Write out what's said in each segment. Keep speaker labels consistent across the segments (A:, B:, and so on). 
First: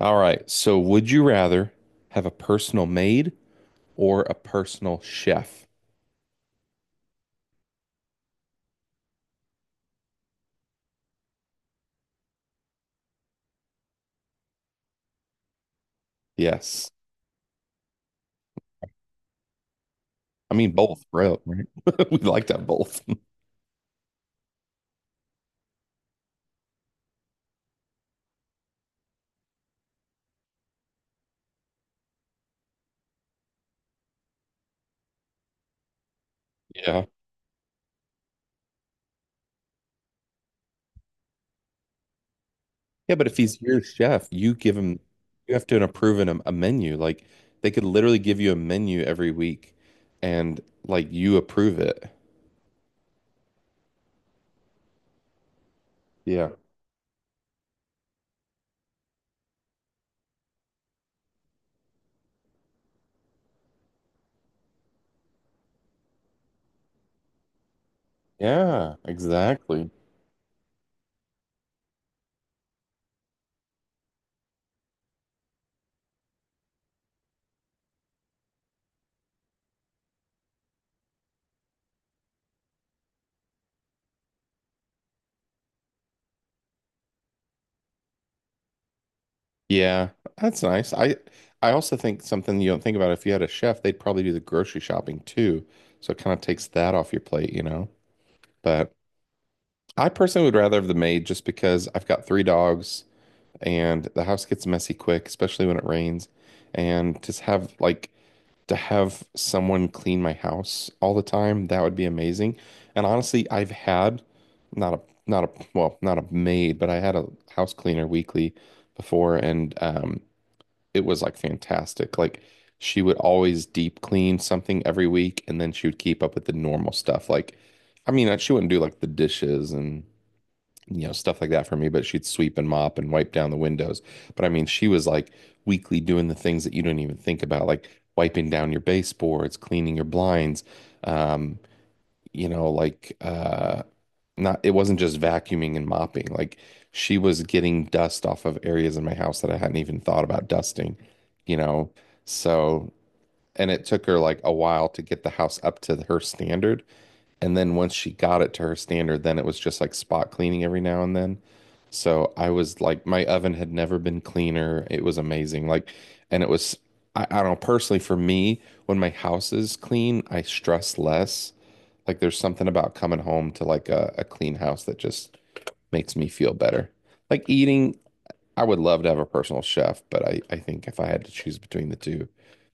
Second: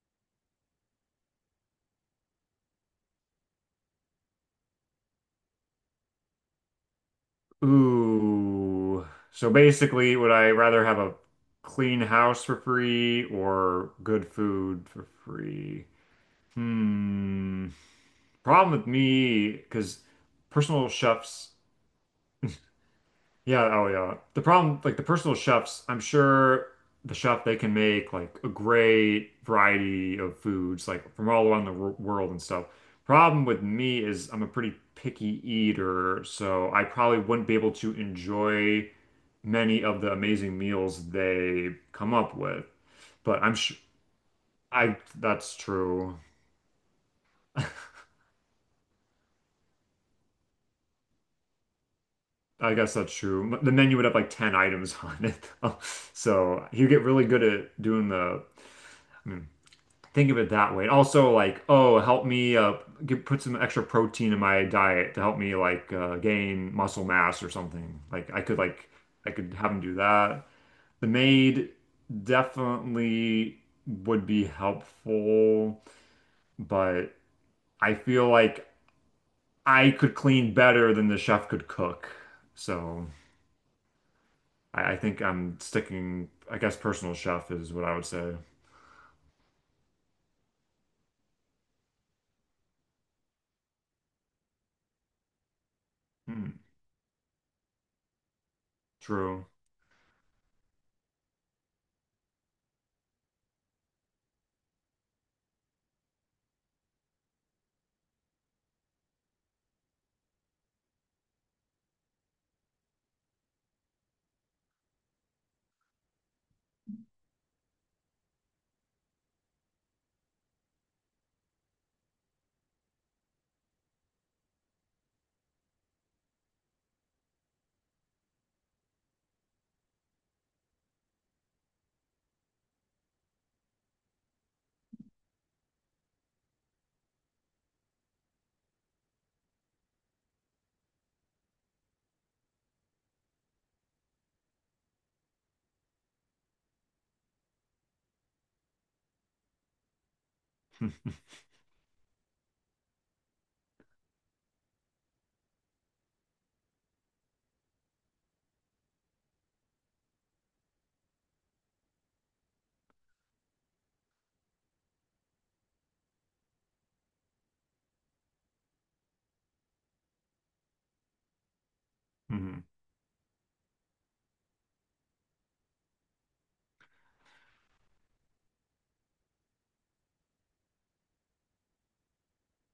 A: All right. So, would you rather have a personal maid or a personal chef?
B: Ooh. So basically, would I rather have a clean house for free or good food for free?
A: Yes.
B: Hmm. Problem with me, because
A: I mean,
B: personal
A: both, bro,
B: chefs.
A: right? We like that both.
B: Yeah, oh yeah. The problem, like the personal chefs, I'm sure the chef they can make like a great variety of foods, like from all around the world and stuff. Problem with me is I'm a pretty picky eater, so I
A: Yeah.
B: probably wouldn't be able to enjoy many of the amazing meals they come up with.
A: Yeah, but if
B: But I'm
A: he's
B: sh
A: your chef, you give
B: I
A: him, you
B: That's
A: have to approve
B: true.
A: him a menu. Like, they could literally give you a menu every week and, like, you approve it.
B: I guess that's true. The menu would have like 10 items on it, though.
A: Yeah.
B: So you get really good at doing the. I mean, think of it that way. And also like, oh, help me put some extra protein in my diet to help me like gain muscle mass or something.
A: Yeah,
B: I could have him
A: exactly.
B: do that. The maid definitely would be helpful, but I feel like I could clean better than the chef could cook. So I think I'm sticking, I guess personal chef is what I would say.
A: Yeah, that's nice. I also think something you don't think about if you had a chef, they'd probably do the grocery shopping too. So it kind of
B: Hmm,
A: takes that off your plate, you know? But
B: true.
A: I personally would rather have the maid just because I've got three dogs and the house gets messy quick, especially when it rains. And just have like to have someone clean my house all the time, that would be amazing. And honestly, I've had not a not a well, not a maid, but I had a house cleaner weekly before and it was like fantastic. Like she would always deep clean something every week and then she would keep up with the normal stuff like I mean, she wouldn't do like the dishes and stuff like that for me, but she'd sweep and mop and wipe down the windows. But I mean, she was like weekly doing the things that you don't even think about, like wiping down your baseboards, cleaning your blinds, um, you know, like uh not it wasn't just vacuuming and mopping. Like she was getting dust off of areas in my house that I hadn't even thought about
B: Mhm.
A: dusting, you know. So and it took her like a while to get the house up to her standard. And then once she got it to her standard, then it was just like spot cleaning every now and then. So I was like, my oven had never been cleaner. It was amazing. Like, and it was, I don't know, personally for me, when my house is clean, I stress less. Like, there's something about coming home to like a clean house that just makes me feel better. Like eating I would love to have a personal chef, but I think if I had to choose between the two,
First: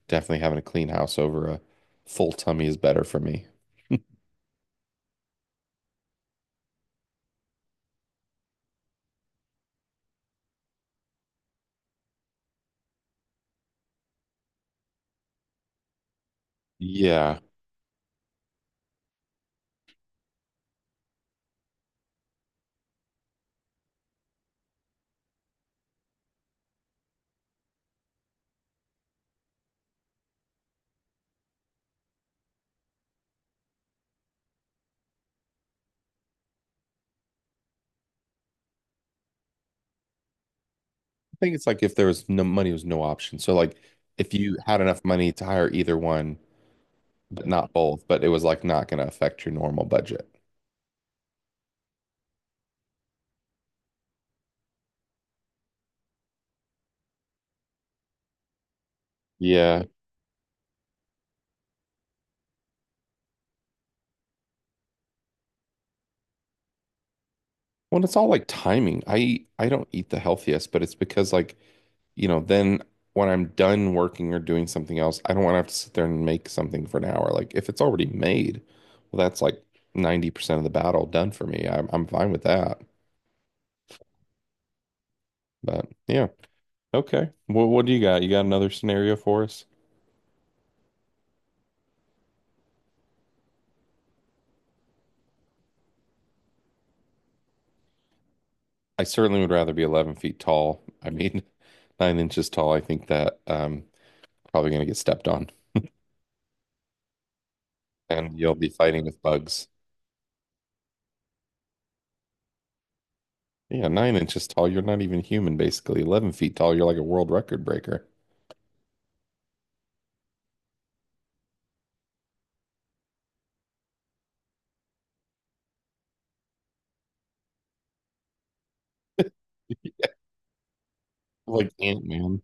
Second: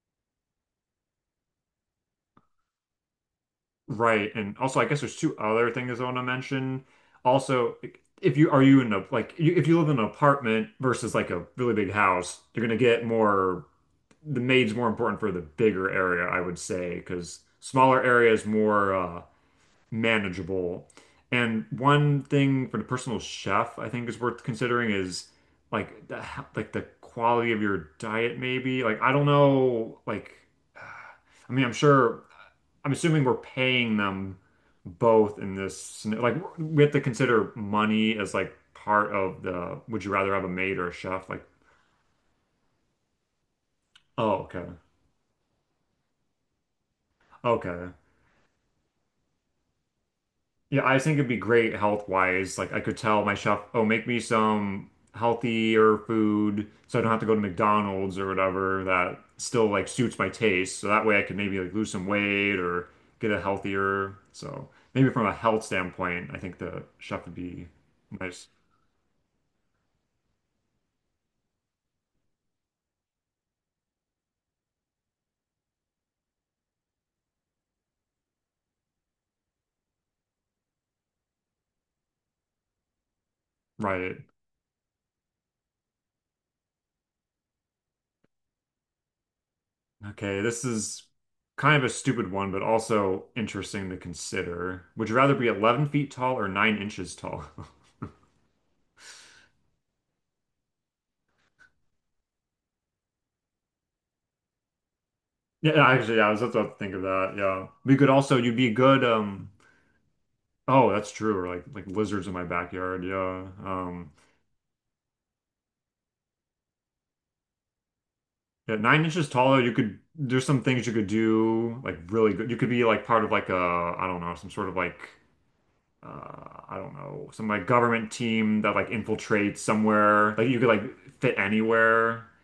A: definitely having a clean house over a full tummy is better for me.
B: Right. And also, I guess there's two other things I want to mention. Also, if you are you in a like you, if you live in an apartment versus like a really big house, you're gonna get more the maid's more important for the bigger area, I would say,
A: Yeah.
B: because smaller areas more manageable. And one thing for the personal chef, I think is worth considering is like the like the quality of your diet, maybe. Like I don't know, like I mean, I'm sure, I'm assuming we're paying them both in this. Like we have to consider money as like part of the. Would you rather have a maid or a chef?
A: I
B: Like,
A: think it's like if there was no money, was no option. So like if
B: oh,
A: you
B: okay,
A: had enough money to hire either one, but not
B: okay.
A: both, but it was like not going to affect your normal budget.
B: Yeah, I think it'd be great health wise. Like I could tell my chef, oh, make me some healthier food so I don't have to go to McDonald's or whatever that still
A: Yeah.
B: like suits my taste. So that way I could maybe like lose some weight or get a healthier. So maybe from a health standpoint, I think the chef would be
A: Well, it's all like
B: nice.
A: timing. I don't eat the healthiest, but it's because like then when I'm done working or doing something else, I don't want to have to sit there and make something for an hour. Like if it's already made, well, that's like 90% of the battle done for me. I'm fine with that.
B: Right.
A: But yeah, okay. Well, what do you got? You got another scenario for us?
B: Okay, this is kind of a stupid one, but also interesting to consider. Would you rather be 11 feet tall or 9 inches tall?
A: I certainly would rather be 11 feet tall. I mean, 9 inches tall. I think that probably gonna get stepped on,
B: Yeah, yeah, actually, yeah, I was about to think of that. Yeah. We could also
A: and you'll
B: you'd
A: be
B: be good,
A: fighting with bugs.
B: oh, that's true, or like lizards in my backyard, yeah.
A: Yeah, 9 inches tall. You're not even human, basically. 11 feet tall. You're like a world record breaker,
B: Yeah, 9 inches taller, you could there's some things you could do like really good. You could be like part of like a I don't know, some sort of like I don't know, some like government team that like infiltrates somewhere. Like you could like fit
A: like
B: anywhere.
A: Ant-Man.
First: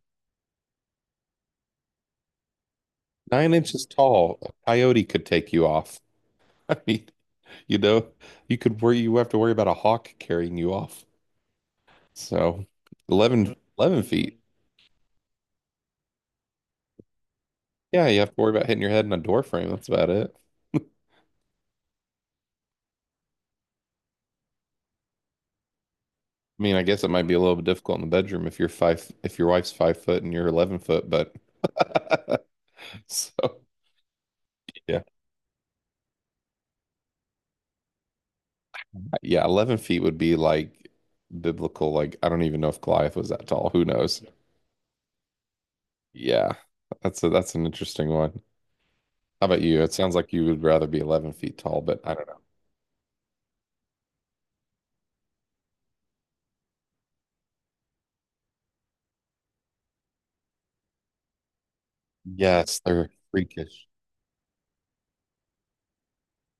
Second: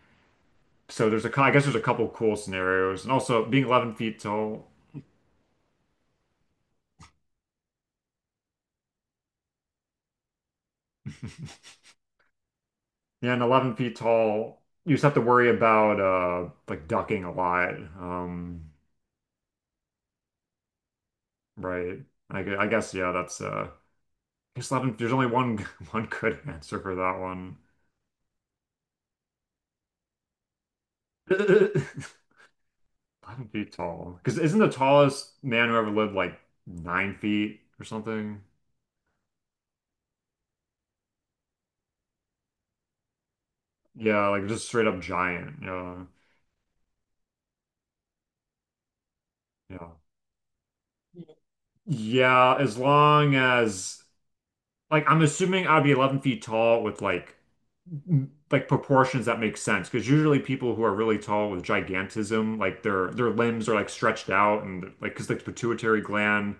B: So I guess there's a couple cool scenarios. And also
A: Nine
B: being
A: inches
B: 11 feet
A: tall, a
B: tall.
A: coyote could take you off. I mean, you know, you have to worry about a hawk carrying you off. So
B: Yeah, and
A: 11,
B: 11 feet
A: 11 feet.
B: tall, you just have to worry about like ducking a lot.
A: Yeah, you have to worry about hitting your head in a door frame. That's about it.
B: Right. I guess yeah, that's I guess 11 there's only one one good
A: I mean,
B: answer
A: I
B: for
A: guess it
B: that
A: might be a little
B: one.
A: bit difficult in the bedroom if your wife's 5 foot and you're 11 foot, but
B: 11
A: so
B: feet tall. Because isn't the
A: yeah,
B: tallest man who ever lived like 9 feet or something?
A: yeah, 11 feet would be like biblical. Like, I don't even know if Goliath was that tall. Who knows?
B: Yeah, like just straight up giant. Yeah.
A: Yeah, that's an interesting one. How about you?
B: Yeah.
A: It sounds like you would rather be 11 feet tall, but I don't know.
B: Yeah, as long as like I'm assuming I'd be 11 feet tall with like proportions that make sense because usually people who are really tall with gigantism
A: Yes,
B: like
A: they're
B: their limbs are
A: freakish.
B: like stretched out and like because like the pituitary gland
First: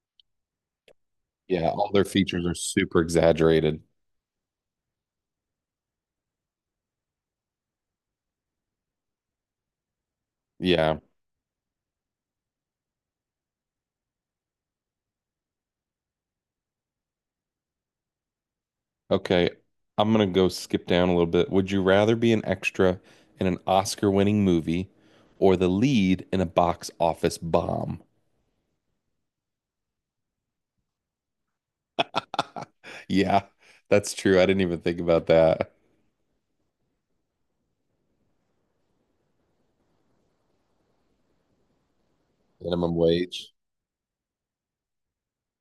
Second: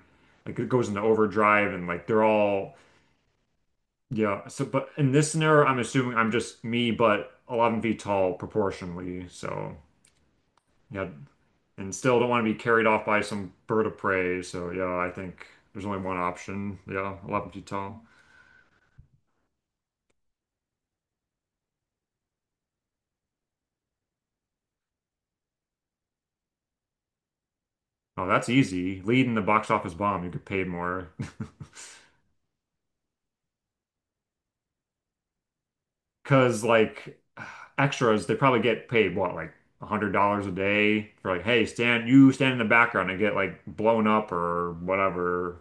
B: like it goes into
A: Yeah,
B: overdrive and
A: all their
B: like they're
A: features are
B: all.
A: super exaggerated.
B: Yeah, so but in this scenario I'm assuming I'm just me but 11 feet tall proportionally, so
A: Yeah.
B: yeah. And still don't want to be carried off by some bird of prey, so yeah, I think there's only one option. Yeah, 11 feet tall.
A: Okay. I'm gonna go skip down a little bit. Would you rather be an extra in an Oscar-winning movie or the lead in a box office bomb?
B: Oh, that's easy, lead in the box office bomb, you get paid more.
A: Yeah, that's true. I didn't even think about that.
B: Because like extras, they probably get paid what like $100 a day for like, hey, stand you stand in the
A: Minimum
B: background and get
A: wage.
B: like blown up or whatever,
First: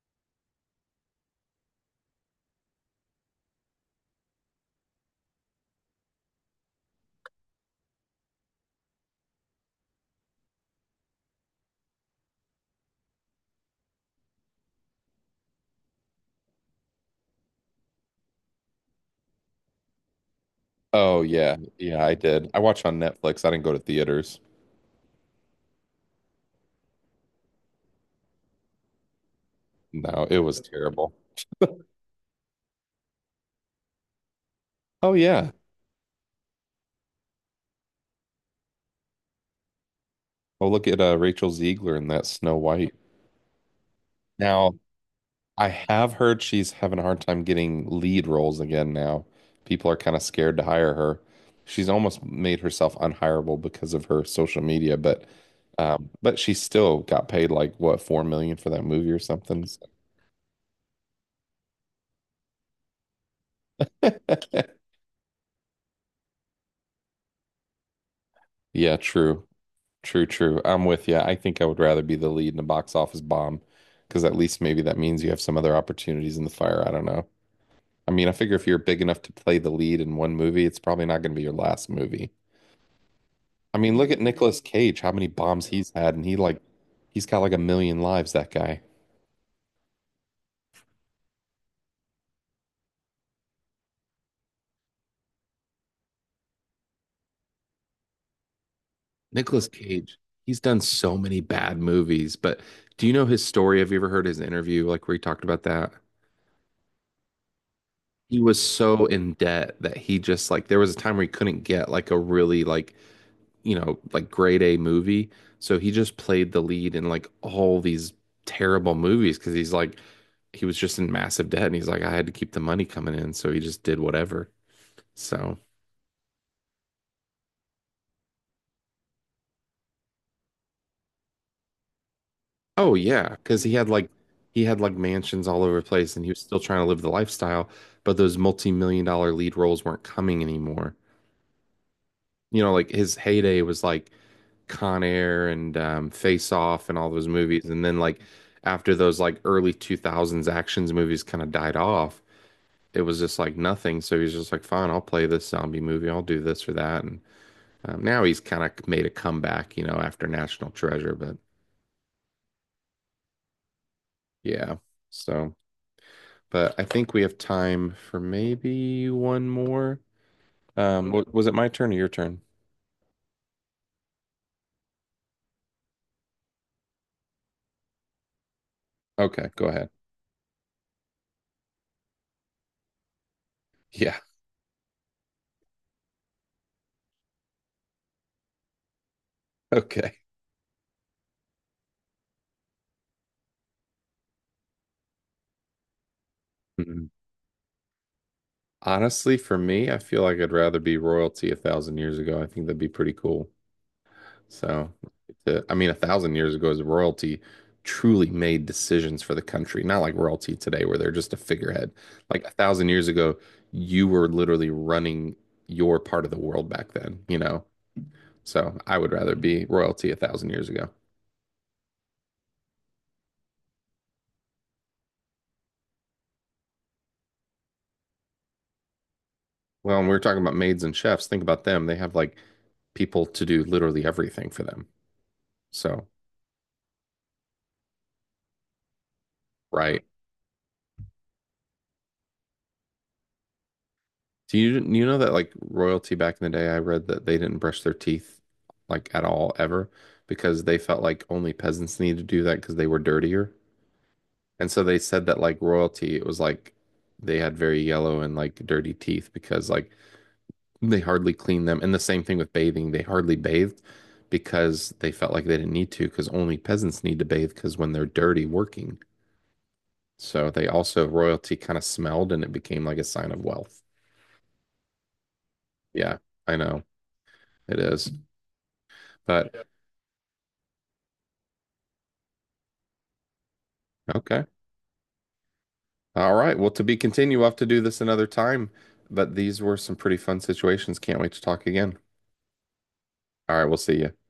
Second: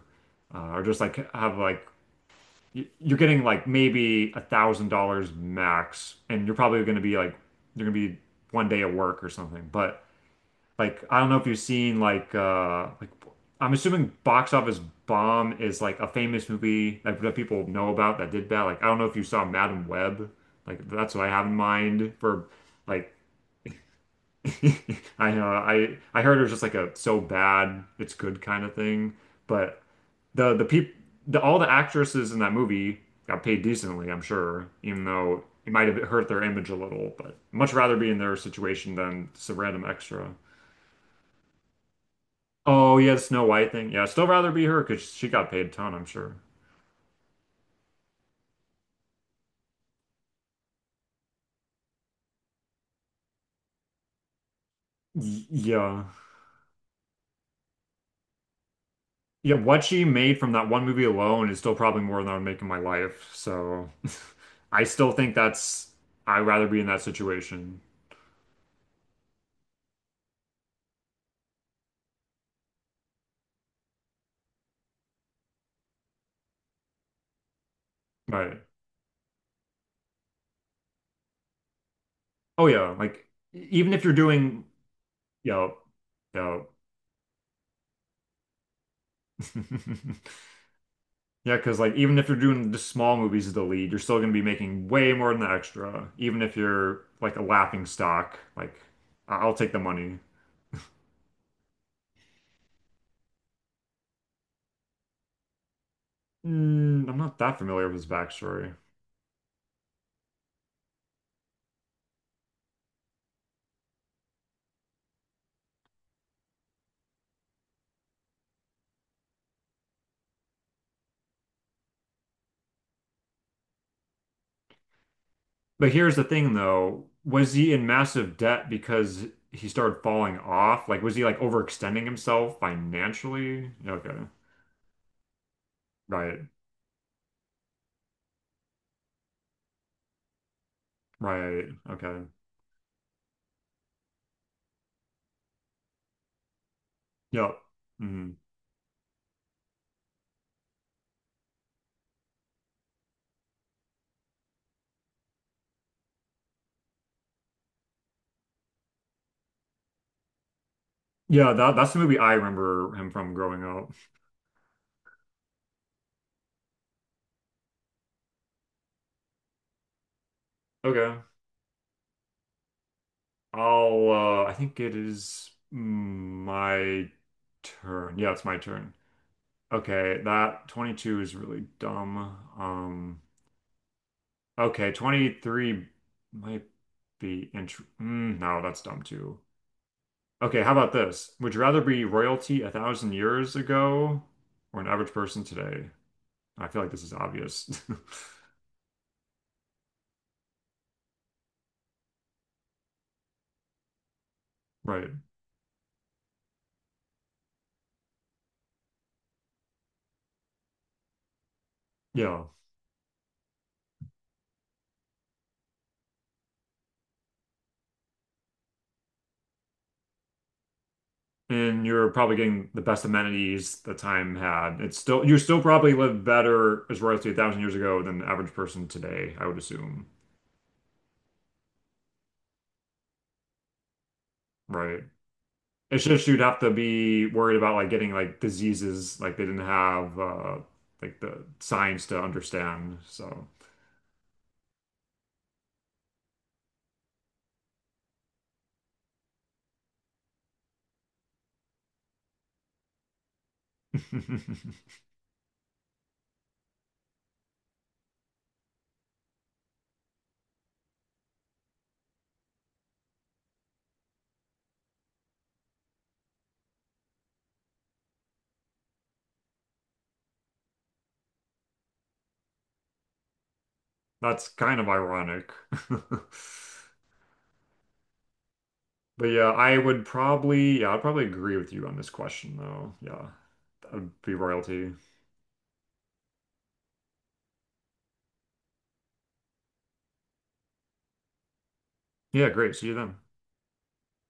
B: or just like have like you're getting like maybe $1,000 max, and you're probably going to be like you're going to be one day at work or something, but like I don't know if you've seen like I'm assuming Box Office Bomb is like a famous movie like that people know about that did bad. Like I don't know if you saw Madam Web. Like that's
A: Oh
B: what I have in
A: yeah. Yeah,
B: mind
A: I
B: for
A: did. I watched on
B: like.
A: Netflix. I didn't go to theaters.
B: I know I heard it was just like a so bad it's good kind of thing. But
A: No, it was
B: the peop
A: terrible.
B: the all the actresses in that movie got paid decently, I'm sure, even
A: Oh
B: though
A: yeah.
B: it might have hurt their image a little, but much rather be in their situation than some random extra.
A: Oh, look at Rachel Ziegler in that Snow White.
B: Oh yeah, the Snow White thing. Yeah, I'd still rather be
A: Now,
B: her because she got paid
A: I
B: a ton, I'm
A: have
B: sure.
A: heard she's having a hard time getting lead roles again now. People are kind of scared to hire her. She's almost made herself unhireable because of her social media, but
B: Yeah,
A: um, but she still got paid like what, 4 million for that movie or
B: yeah.
A: something. So,
B: What she made from that one movie alone is still probably more than I would make in my life. So, I still think that's I'd rather be in that situation.
A: yeah, true, true, true. I'm with you. I think I would rather be the lead in a box office bomb because at least maybe that means you have some other opportunities in the fire. I don't know. I mean, I figure
B: Right?
A: if you're big enough to play the lead in one movie, it's probably not going to be your last movie.
B: Oh yeah, like
A: I
B: even
A: mean,
B: if
A: look
B: you're
A: at Nicolas
B: doing,
A: Cage, how many bombs
B: yeah,
A: he's had, and
B: yeah,
A: he's got like a million lives, that guy.
B: yeah, because like even if you're doing the small movies as the lead, you're still gonna be making way more than the extra. Even if you're like a laughing stock, like I'll
A: Nicolas
B: take the
A: Cage,
B: money.
A: he's done so many bad movies, but do you know his story? Have you ever heard his interview, like where he talked about that?
B: Mm, I'm not that familiar with his
A: He was
B: backstory.
A: so in debt that he just like there was a time where he couldn't get like a really like like grade A movie. So he just played the lead in like all these terrible movies because he's like, he was just in massive debt and he's like, I had to keep the money coming in. So he just did whatever. So,
B: But here's the thing, though. Was he in massive debt because he started falling off? Like, was he like overextending himself
A: oh yeah, because
B: financially?
A: he had like,
B: Okay.
A: he had like mansions all over the place and he was
B: Right.
A: still trying to live the lifestyle, but those multi-million dollar lead roles weren't coming anymore.
B: Right. Okay.
A: You know, like his heyday was like Con Air and Face Off and all those
B: Yep.
A: movies. And then like
B: Hmm.
A: after those like early 2000s actions movies kind of died off, it was just like nothing. So he's just like, fine, I'll play this zombie movie. I'll do this or that. And now he's kind of made a comeback, after National Treasure. But
B: Yeah, that's the movie I remember him from growing up.
A: yeah, so, but I think we have time for maybe one more. Um,
B: Okay.
A: wa- was it my turn or your turn?
B: I'll I think it is my turn. Yeah, it's my turn.
A: Okay, go ahead.
B: Okay, that 22 is really dumb. Um
A: Yeah,
B: Okay, 23 might be, no, that's dumb too.
A: okay.
B: Okay, how about this? Would you rather be royalty a thousand years ago or an average person today? I feel like this
A: Mhm.
B: is obvious.
A: Honestly, for me, I feel like I'd rather be royalty 1,000 years ago. I think that'd be pretty cool. So,
B: Right.
A: I mean, 1,000 years ago is royalty truly made decisions for the country, not like royalty today where they're just a figurehead. Like
B: Yeah.
A: 1,000 years ago, you were literally running your part of the world back then, you know? So I would rather be royalty a thousand years ago.
B: And you're probably getting the best amenities the time had. It's still You still probably live better as royalty a thousand years ago than the average person today, I would
A: Well, and
B: assume.
A: we were talking about maids and chefs. Think about them. They have like people to do literally everything for them.
B: Right. It's
A: So,
B: just you'd have to be worried about like getting like diseases like they didn't
A: right.
B: have like the science to understand. So
A: Do you know that like royalty back in the day, I read that they didn't brush their teeth like at all ever because they felt like only peasants needed to do that because they were dirtier. And so they said that like royalty, it was like they had very yellow and like dirty teeth because like they hardly cleaned them. And the same thing with bathing, they hardly bathed because they felt like they didn't need to because only peasants need to bathe because when they're dirty working. So they also royalty kind of smelled and it became like a sign of wealth.
B: that's kind of ironic.
A: Yeah, I know it is.
B: But yeah,
A: But
B: I would probably, yeah, I'd probably agree with you on this question, though. Yeah. That would be
A: okay.
B: royalty.
A: All right. Well, to be continued, we'll have to do this another time. But these were some pretty fun situations. Can't wait to talk again.
B: Yeah, great. See you then.
A: All right. We'll see you.